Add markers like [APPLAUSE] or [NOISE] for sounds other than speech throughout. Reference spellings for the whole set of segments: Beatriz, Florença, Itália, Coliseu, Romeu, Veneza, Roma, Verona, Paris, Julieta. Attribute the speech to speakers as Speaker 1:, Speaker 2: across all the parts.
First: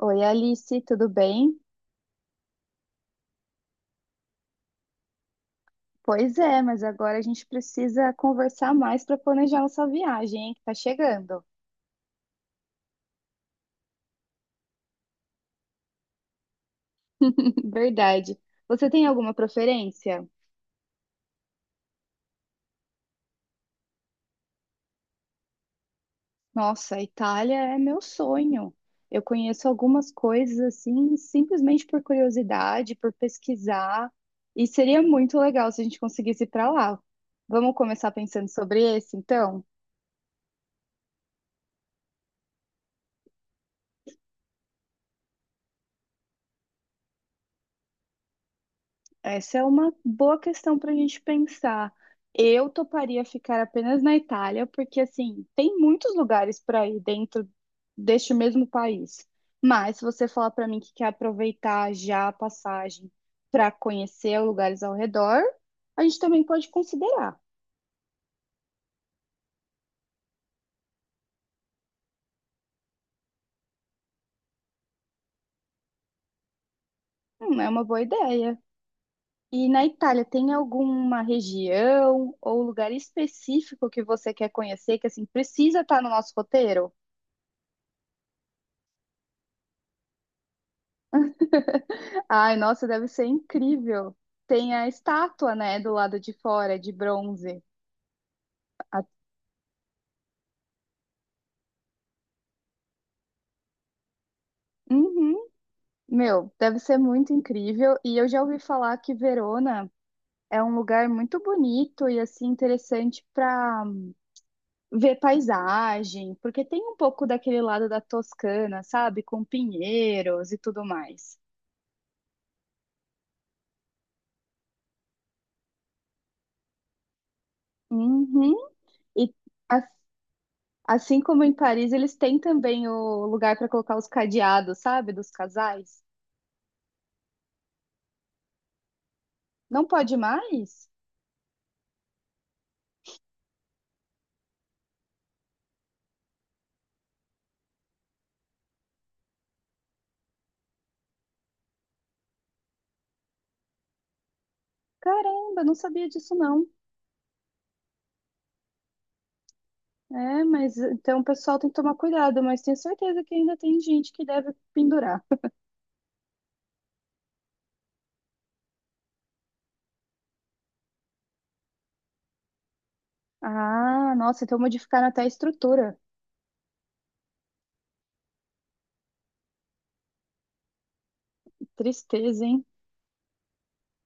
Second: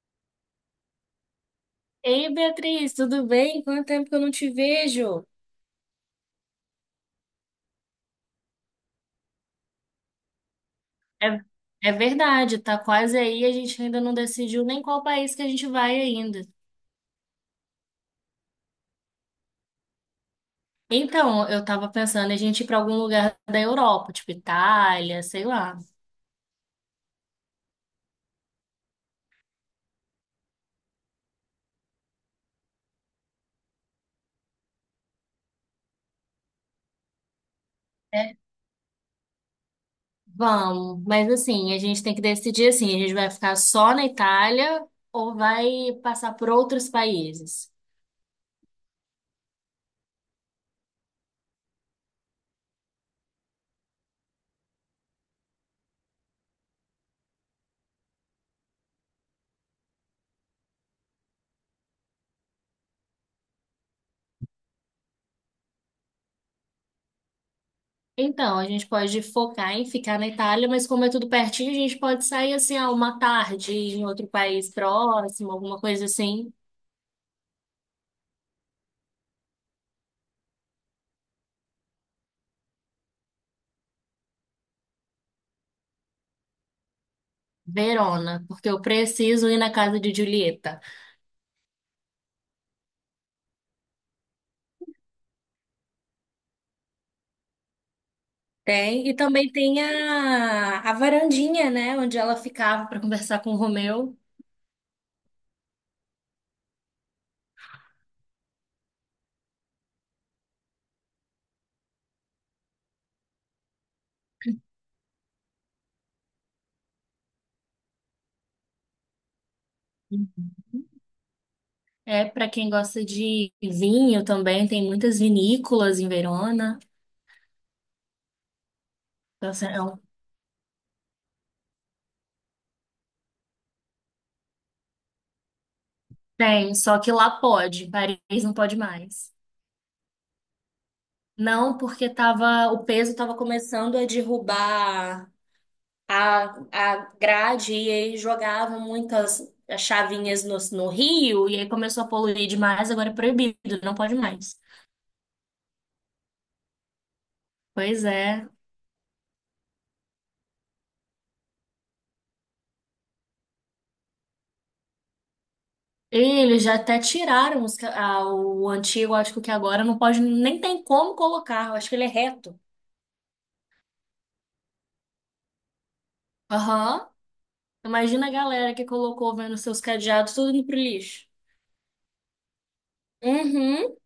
Speaker 1: Oi, Alice, tudo bem?
Speaker 2: Ei, Beatriz, tudo bem? Quanto tempo que eu não te vejo?
Speaker 1: Pois é, mas agora a gente precisa conversar mais para planejar nossa viagem, hein, que tá
Speaker 2: É,
Speaker 1: chegando.
Speaker 2: é verdade, tá quase aí, a gente ainda não decidiu nem qual país que a gente vai ainda.
Speaker 1: [LAUGHS] Verdade. Você tem alguma preferência?
Speaker 2: Então, eu tava pensando em a gente ir pra algum lugar da Europa, tipo Itália, sei lá.
Speaker 1: Nossa, a Itália é meu sonho. Eu conheço algumas coisas assim, simplesmente por curiosidade, por pesquisar, e seria muito legal se a gente conseguisse ir para lá. Vamos começar
Speaker 2: É,
Speaker 1: pensando sobre esse, então?
Speaker 2: vamos, mas assim, a gente tem que decidir assim, a gente vai ficar só na Itália ou vai passar por outros países?
Speaker 1: Essa é uma boa questão para a gente pensar. Eu toparia ficar apenas na Itália, porque assim, tem muitos lugares para ir dentro deste mesmo país. Mas se você falar para mim que quer aproveitar já a passagem para conhecer lugares ao redor, a gente também pode considerar.
Speaker 2: Então, a gente pode focar em ficar na Itália, mas como é tudo pertinho, a gente pode sair assim, ah, uma tarde em outro país próximo, alguma coisa assim.
Speaker 1: É uma boa ideia. E na Itália, tem alguma região ou lugar específico que você quer conhecer que assim precisa estar no nosso roteiro?
Speaker 2: Verona, porque eu preciso ir na casa de Julieta.
Speaker 1: Ai, nossa, deve ser incrível. Tem a estátua, né, do lado de fora, de bronze. A-
Speaker 2: Tem, e também tem a varandinha, né, onde ela ficava para conversar com o Romeu.
Speaker 1: Uhum. Meu, deve ser muito incrível. E eu já ouvi falar que Verona é um lugar muito bonito e assim interessante para ver paisagem, porque tem um pouco daquele lado da Toscana, sabe, com pinheiros e tudo mais.
Speaker 2: É, para quem gosta de vinho também, tem muitas vinícolas em Verona.
Speaker 1: Uhum. E
Speaker 2: Então, assim,
Speaker 1: a- assim como em Paris, eles têm também o lugar para colocar os cadeados, sabe, dos casais.
Speaker 2: tem, só que lá pode, em Paris não pode mais.
Speaker 1: Não pode mais?
Speaker 2: Não, porque tava, o peso tava começando a derrubar a, a grade e aí jogavam muitas chavinhas no rio e aí começou a poluir demais, agora é proibido, não pode mais.
Speaker 1: Caramba, não sabia disso não.
Speaker 2: Pois é.
Speaker 1: É, mas então o pessoal tem que tomar cuidado, mas tenho certeza que ainda tem gente que deve pendurar.
Speaker 2: E eles já até tiraram ah, o antigo, acho que agora não pode, nem tem como colocar, eu acho que ele é reto.
Speaker 1: Ah, nossa, então modificaram até a estrutura.
Speaker 2: Aham. Imagina a galera que colocou vendo seus cadeados tudo indo pro lixo.
Speaker 1: Tristeza, hein?
Speaker 2: Uhum.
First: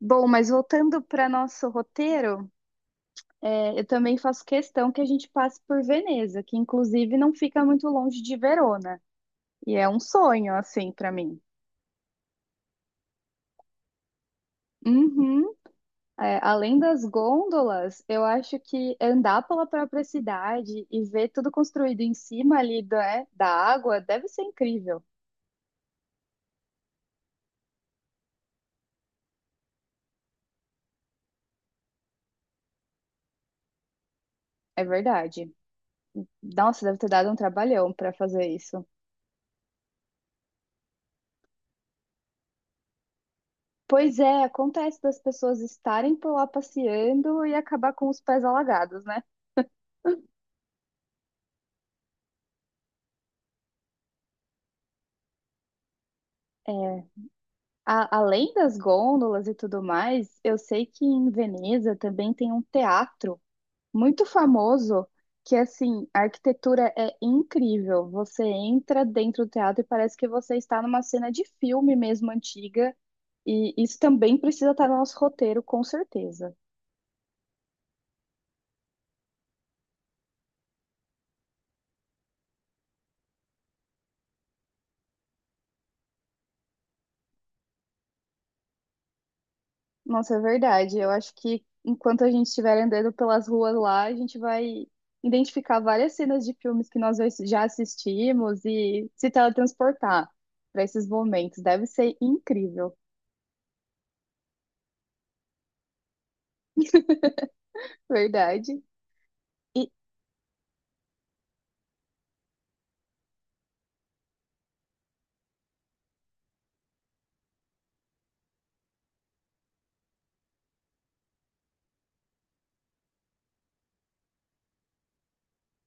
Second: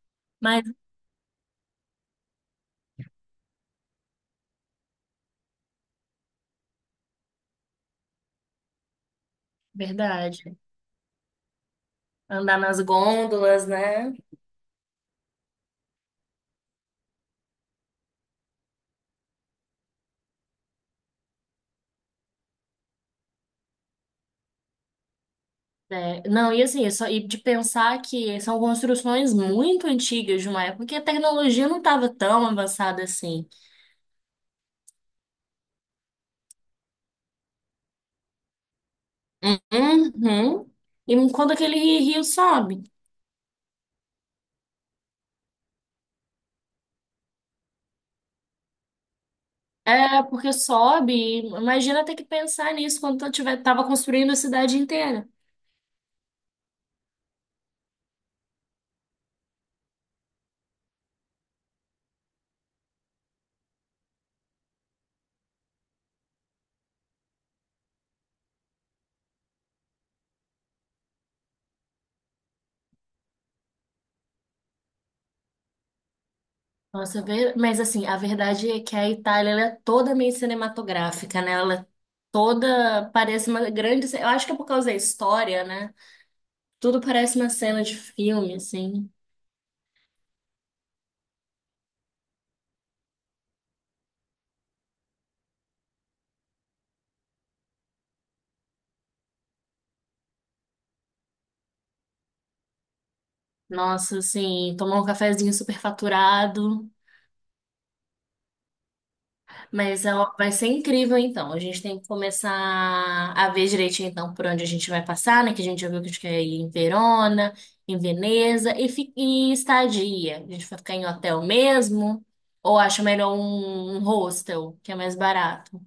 Speaker 1: Bom, mas
Speaker 2: Mas,
Speaker 1: voltando para nosso roteiro, é, eu também faço questão que a gente passe por Veneza, que inclusive não fica muito longe de Verona. E é um sonho,
Speaker 2: verdade.
Speaker 1: assim, para mim.
Speaker 2: Andar nas gôndolas, né?
Speaker 1: Uhum. É, além das gôndolas, eu acho que andar pela própria cidade e ver tudo construído em cima ali da da água deve ser incrível.
Speaker 2: É, não, e assim, é só, e de pensar que são construções muito antigas de uma época que a tecnologia não estava tão avançada assim.
Speaker 1: É verdade. Nossa, deve ter dado um trabalhão para fazer isso.
Speaker 2: Uhum. E quando aquele rio sobe?
Speaker 1: Pois é, acontece das pessoas estarem por lá passeando e acabar com os pés alagados, né?
Speaker 2: É, porque sobe, e imagina ter que pensar nisso quando eu tiver, tava construindo a cidade inteira.
Speaker 1: É, além das gôndolas e tudo mais, eu sei que em Veneza também tem um teatro muito famoso que assim, a arquitetura é incrível. Você entra dentro do teatro e parece que você está numa cena de filme mesmo antiga, e isso também precisa estar no nosso roteiro, com certeza.
Speaker 2: Nossa, mas assim, a verdade é que a Itália, ela é toda meio cinematográfica, né? Ela é toda, parece uma grande. Eu acho que é por causa da história, né? Tudo parece uma cena de filme, assim.
Speaker 1: Nossa, é verdade. Eu acho que enquanto a gente estiver andando pelas ruas lá, a gente vai identificar várias cenas de filmes que nós já assistimos e se teletransportar para esses momentos. Deve ser incrível.
Speaker 2: Nossa, assim, tomar um cafezinho super faturado.
Speaker 1: Verdade. E
Speaker 2: Mas é, ó, vai ser incrível, então. A gente tem que começar a ver direitinho, então, por onde a gente vai passar, né? Que a gente já viu que a gente quer ir em Verona, em Veneza e estadia. A gente vai ficar em hotel mesmo? Ou acha melhor um hostel, que é mais barato?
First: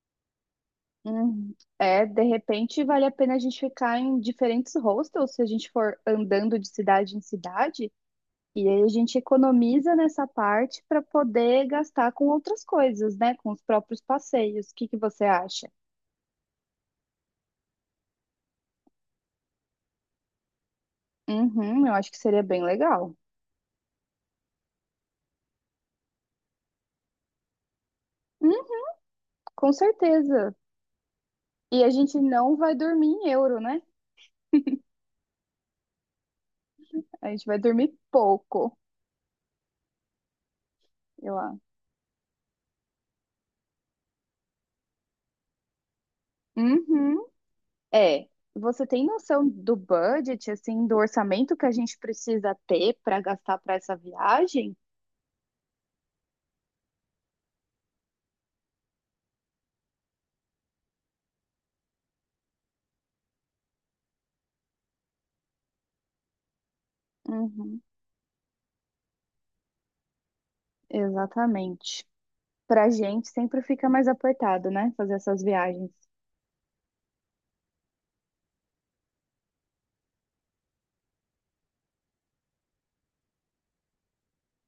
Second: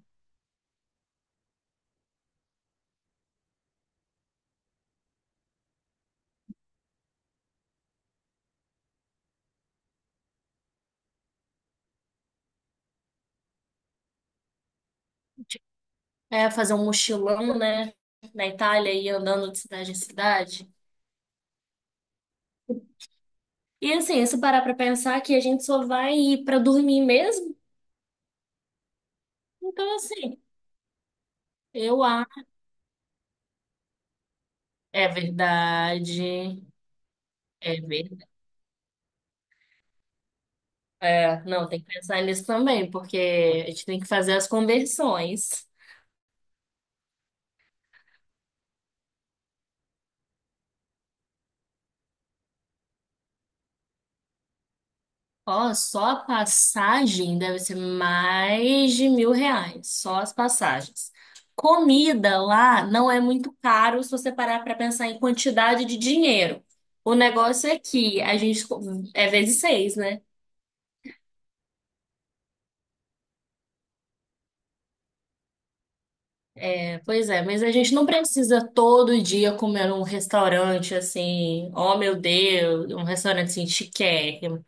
Speaker 1: Hum, É, de repente vale a pena a gente ficar em diferentes hostels se a gente for andando de cidade em cidade, e aí a gente economiza nessa parte para poder gastar com outras coisas, né? Com os próprios passeios. O que que você acha?
Speaker 2: É, fazer um mochilão, né? Na Itália e ir andando de cidade em cidade.
Speaker 1: Uhum, eu acho que seria bem legal.
Speaker 2: E assim, se parar pra pensar que a gente só vai ir pra dormir mesmo,
Speaker 1: Hum, com
Speaker 2: então assim.
Speaker 1: certeza. E a
Speaker 2: Eu
Speaker 1: gente
Speaker 2: acho.
Speaker 1: não vai dormir em euro, né?
Speaker 2: É verdade.
Speaker 1: A gente vai
Speaker 2: É
Speaker 1: dormir
Speaker 2: verdade.
Speaker 1: pouco, eu
Speaker 2: É,
Speaker 1: acho.
Speaker 2: não, tem que pensar nisso também, porque a gente tem que fazer as conversões.
Speaker 1: Uhum. É, você tem noção do budget, assim, do orçamento que a gente precisa ter para gastar para essa viagem?
Speaker 2: Ó, só a passagem deve ser mais de 1.000 reais. Só as passagens. Comida lá não é muito caro se você parar para pensar em quantidade de dinheiro. O negócio é
Speaker 1: Uhum,
Speaker 2: que a gente é vezes seis, né?
Speaker 1: exatamente. Pra gente sempre fica mais apertado, né? Fazer essas viagens.
Speaker 2: Pois é, mas a gente não precisa todo dia comer num restaurante assim, oh meu Deus, um restaurante assim chiquérrimo.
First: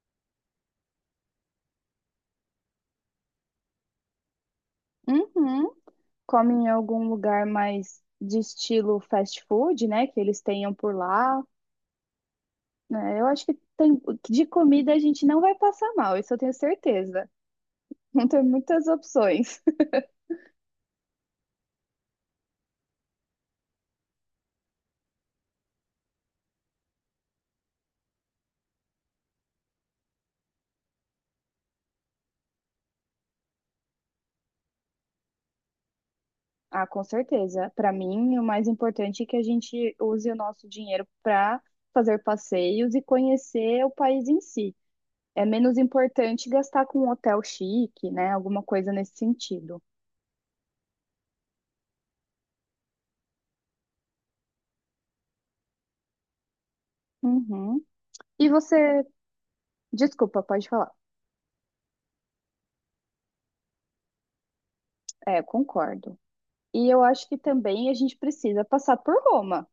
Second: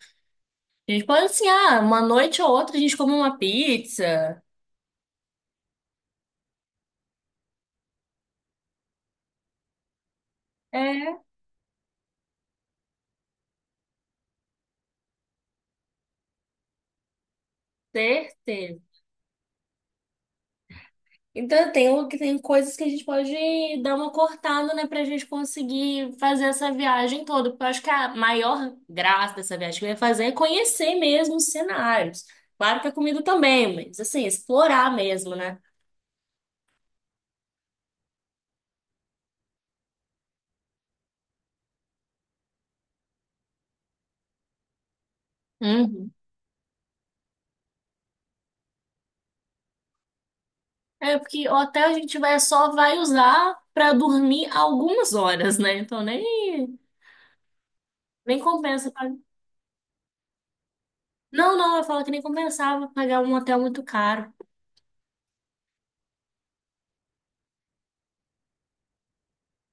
Speaker 2: A gente pode assim, ah, uma noite ou outra a gente come uma pizza.
Speaker 1: Uhum. Come em algum lugar mais de estilo fast food, né? Que eles tenham por
Speaker 2: É,
Speaker 1: lá. Né? Eu acho que tem, de comida a gente não vai passar mal, isso eu tenho certeza. Vão ter muitas
Speaker 2: certeza.
Speaker 1: opções.
Speaker 2: Então tem coisas que a gente pode dar uma cortada, né, pra gente conseguir fazer essa viagem toda. Porque eu acho que a maior graça dessa viagem que eu ia fazer é conhecer mesmo os cenários. Claro que a comida também, mas assim, explorar mesmo, né?
Speaker 1: Ah, com certeza. Para mim, o mais importante é que a gente use o nosso dinheiro para fazer passeios e conhecer o país em si. É menos importante gastar com um hotel chique, né? Alguma coisa nesse sentido.
Speaker 2: É porque o hotel a gente vai só vai usar pra dormir algumas horas, né? Então nem
Speaker 1: Uhum.
Speaker 2: nem
Speaker 1: E
Speaker 2: compensa
Speaker 1: você,
Speaker 2: pagar.
Speaker 1: desculpa, pode falar.
Speaker 2: Não, não, eu falo que nem compensava pagar um hotel muito caro.
Speaker 1: É, concordo. E eu acho que também a gente precisa passar por Roma.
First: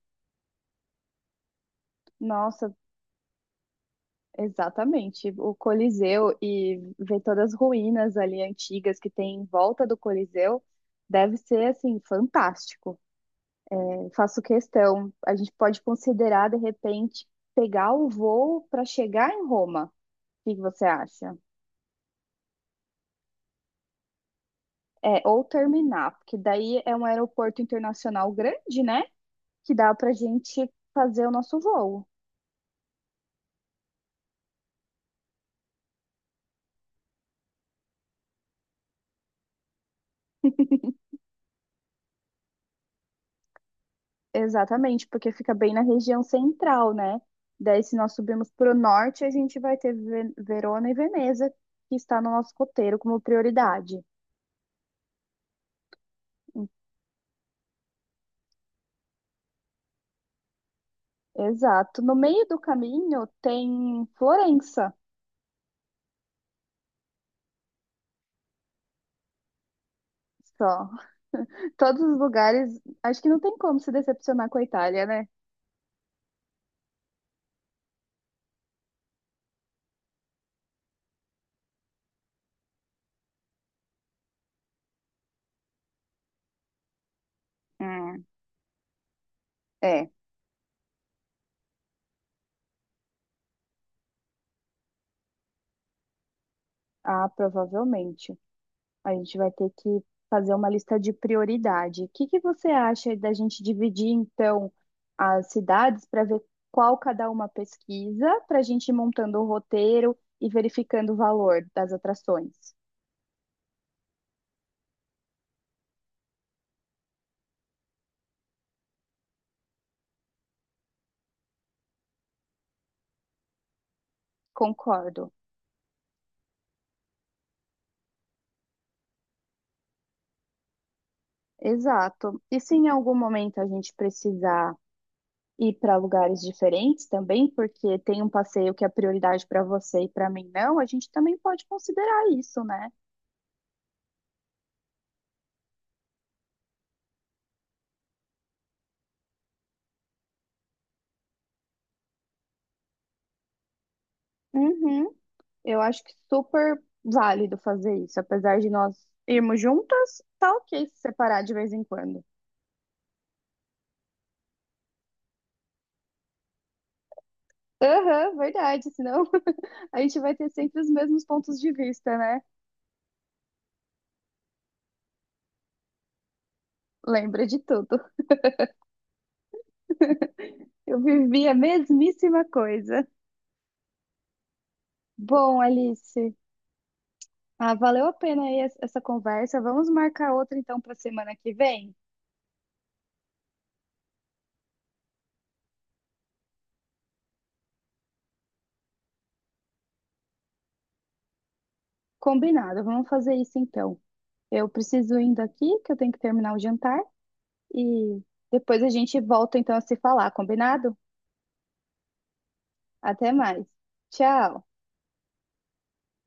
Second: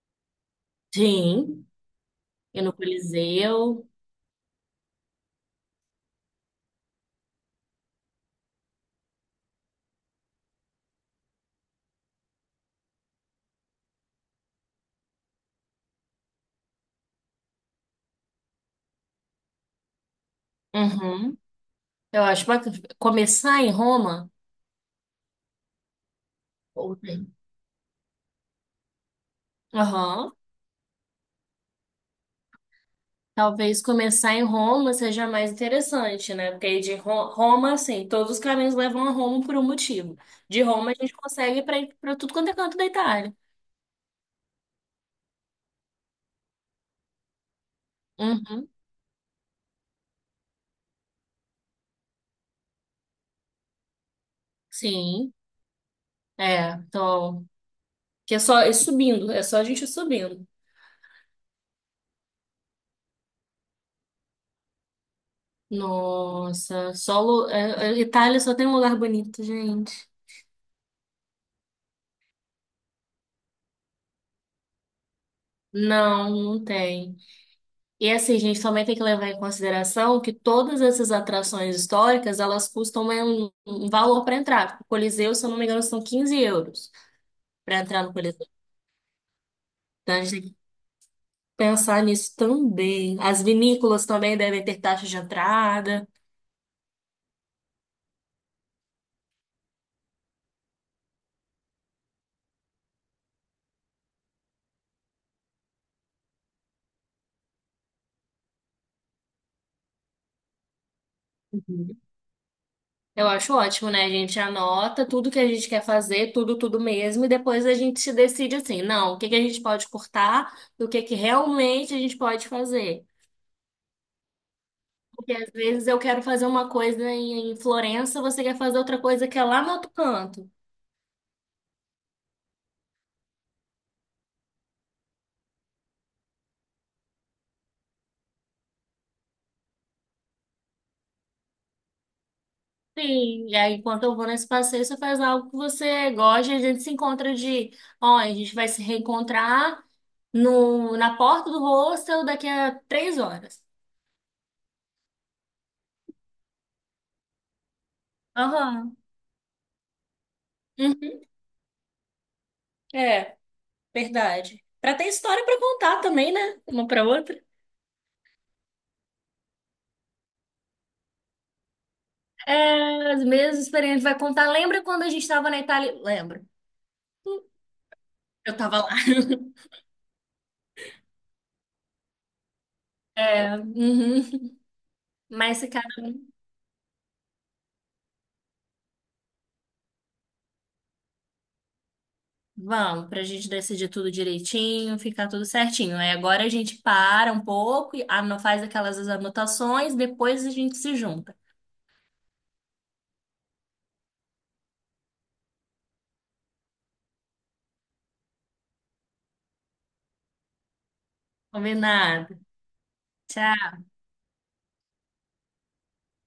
Speaker 2: Sim, e no
Speaker 1: Nossa,
Speaker 2: Coliseu.
Speaker 1: exatamente. O Coliseu e ver todas as ruínas ali antigas que tem em volta do Coliseu deve ser assim fantástico. Eu faço questão. A gente pode considerar, de repente, pegar o voo para chegar em Roma. O que que você acha?
Speaker 2: Uhum. Eu acho bacana começar em Roma.
Speaker 1: É, ou terminar, porque daí é
Speaker 2: Ou
Speaker 1: um
Speaker 2: tem.
Speaker 1: aeroporto internacional grande, né? Que dá para a
Speaker 2: Aham.
Speaker 1: gente fazer o nosso voo.
Speaker 2: Talvez começar em Roma seja mais interessante, né? Porque aí de Roma, assim, todos os caminhos levam a Roma por um motivo. De Roma a gente consegue para ir para tudo quanto é canto da Itália.
Speaker 1: Exatamente, porque fica bem na região central, né? Daí, se nós subirmos
Speaker 2: Uhum.
Speaker 1: para o norte, a gente vai ter Verona e Veneza, que está no nosso roteiro como prioridade.
Speaker 2: Sim. É, então, que é só é subindo, é só a gente ir subindo.
Speaker 1: Exato. No meio do caminho tem Florença.
Speaker 2: Nossa, solo, é, é, Itália só tem um lugar bonito, gente.
Speaker 1: Só. [LAUGHS] Todos os lugares. Acho que não tem como se decepcionar com a Itália, né?
Speaker 2: Não, não tem. E assim, gente, também tem que levar em consideração que todas essas atrações históricas, elas custam né, um valor para entrar. Tipo, o Coliseu, se eu não me engano, são 15 euros para entrar no
Speaker 1: Hum,
Speaker 2: Coliseu.
Speaker 1: é.
Speaker 2: Então, a gente tem que pensar nisso também. As vinícolas também devem ter taxa de entrada.
Speaker 1: Ah, provavelmente. A gente vai ter que fazer uma lista de prioridade. O que que você acha da gente dividir, então, as cidades para ver qual cada uma pesquisa, para a gente ir montando o roteiro e verificando o valor das atrações?
Speaker 2: Eu acho ótimo, né? A gente anota tudo que a gente quer fazer, tudo, tudo mesmo, e depois a gente se decide assim, não, o que que a gente pode cortar e o que que realmente a gente pode fazer.
Speaker 1: Concordo.
Speaker 2: Porque às vezes eu quero fazer uma coisa em Florença, você quer fazer outra coisa que é lá no outro canto.
Speaker 1: Exato. E se em algum momento a gente precisar ir para lugares diferentes também, porque tem um passeio que é prioridade para você e para mim não, a gente também pode considerar isso, né?
Speaker 2: Sim, e aí enquanto eu vou nesse passeio, você faz algo que você gosta, e a gente se encontra de, ó, a gente vai se reencontrar no, na porta do hostel daqui a 3 horas.
Speaker 1: Uhum. Eu acho que super válido fazer isso, apesar de nós
Speaker 2: Aham.
Speaker 1: irmos juntas, tá ok se
Speaker 2: Uhum.
Speaker 1: separar de vez em quando.
Speaker 2: É. Verdade. Pra ter história pra contar também, né? Uma pra outra.
Speaker 1: Aham, verdade, senão [LAUGHS] a gente vai ter sempre os mesmos pontos de vista, né?
Speaker 2: É, as mesmas experiências vai contar. Lembra quando a gente estava na Itália? Lembro.
Speaker 1: Lembra de tudo.
Speaker 2: Eu tava lá. [LAUGHS]
Speaker 1: Eu vivi a mesmíssima coisa.
Speaker 2: É, uhum.
Speaker 1: Bom,
Speaker 2: Mas, cara,
Speaker 1: Alice, ah, valeu a pena aí essa conversa. Vamos marcar outra então para semana que vem?
Speaker 2: vamos, pra gente decidir tudo direitinho, ficar tudo certinho. Aí agora a gente para um pouco, e faz aquelas anotações, depois a gente se junta.
Speaker 1: Combinado, vamos fazer isso então. Eu preciso indo aqui, que eu tenho que terminar o jantar, e depois a gente volta então a se falar, combinado?
Speaker 2: Combinado.
Speaker 1: Até mais.
Speaker 2: Tchau.
Speaker 1: Tchau.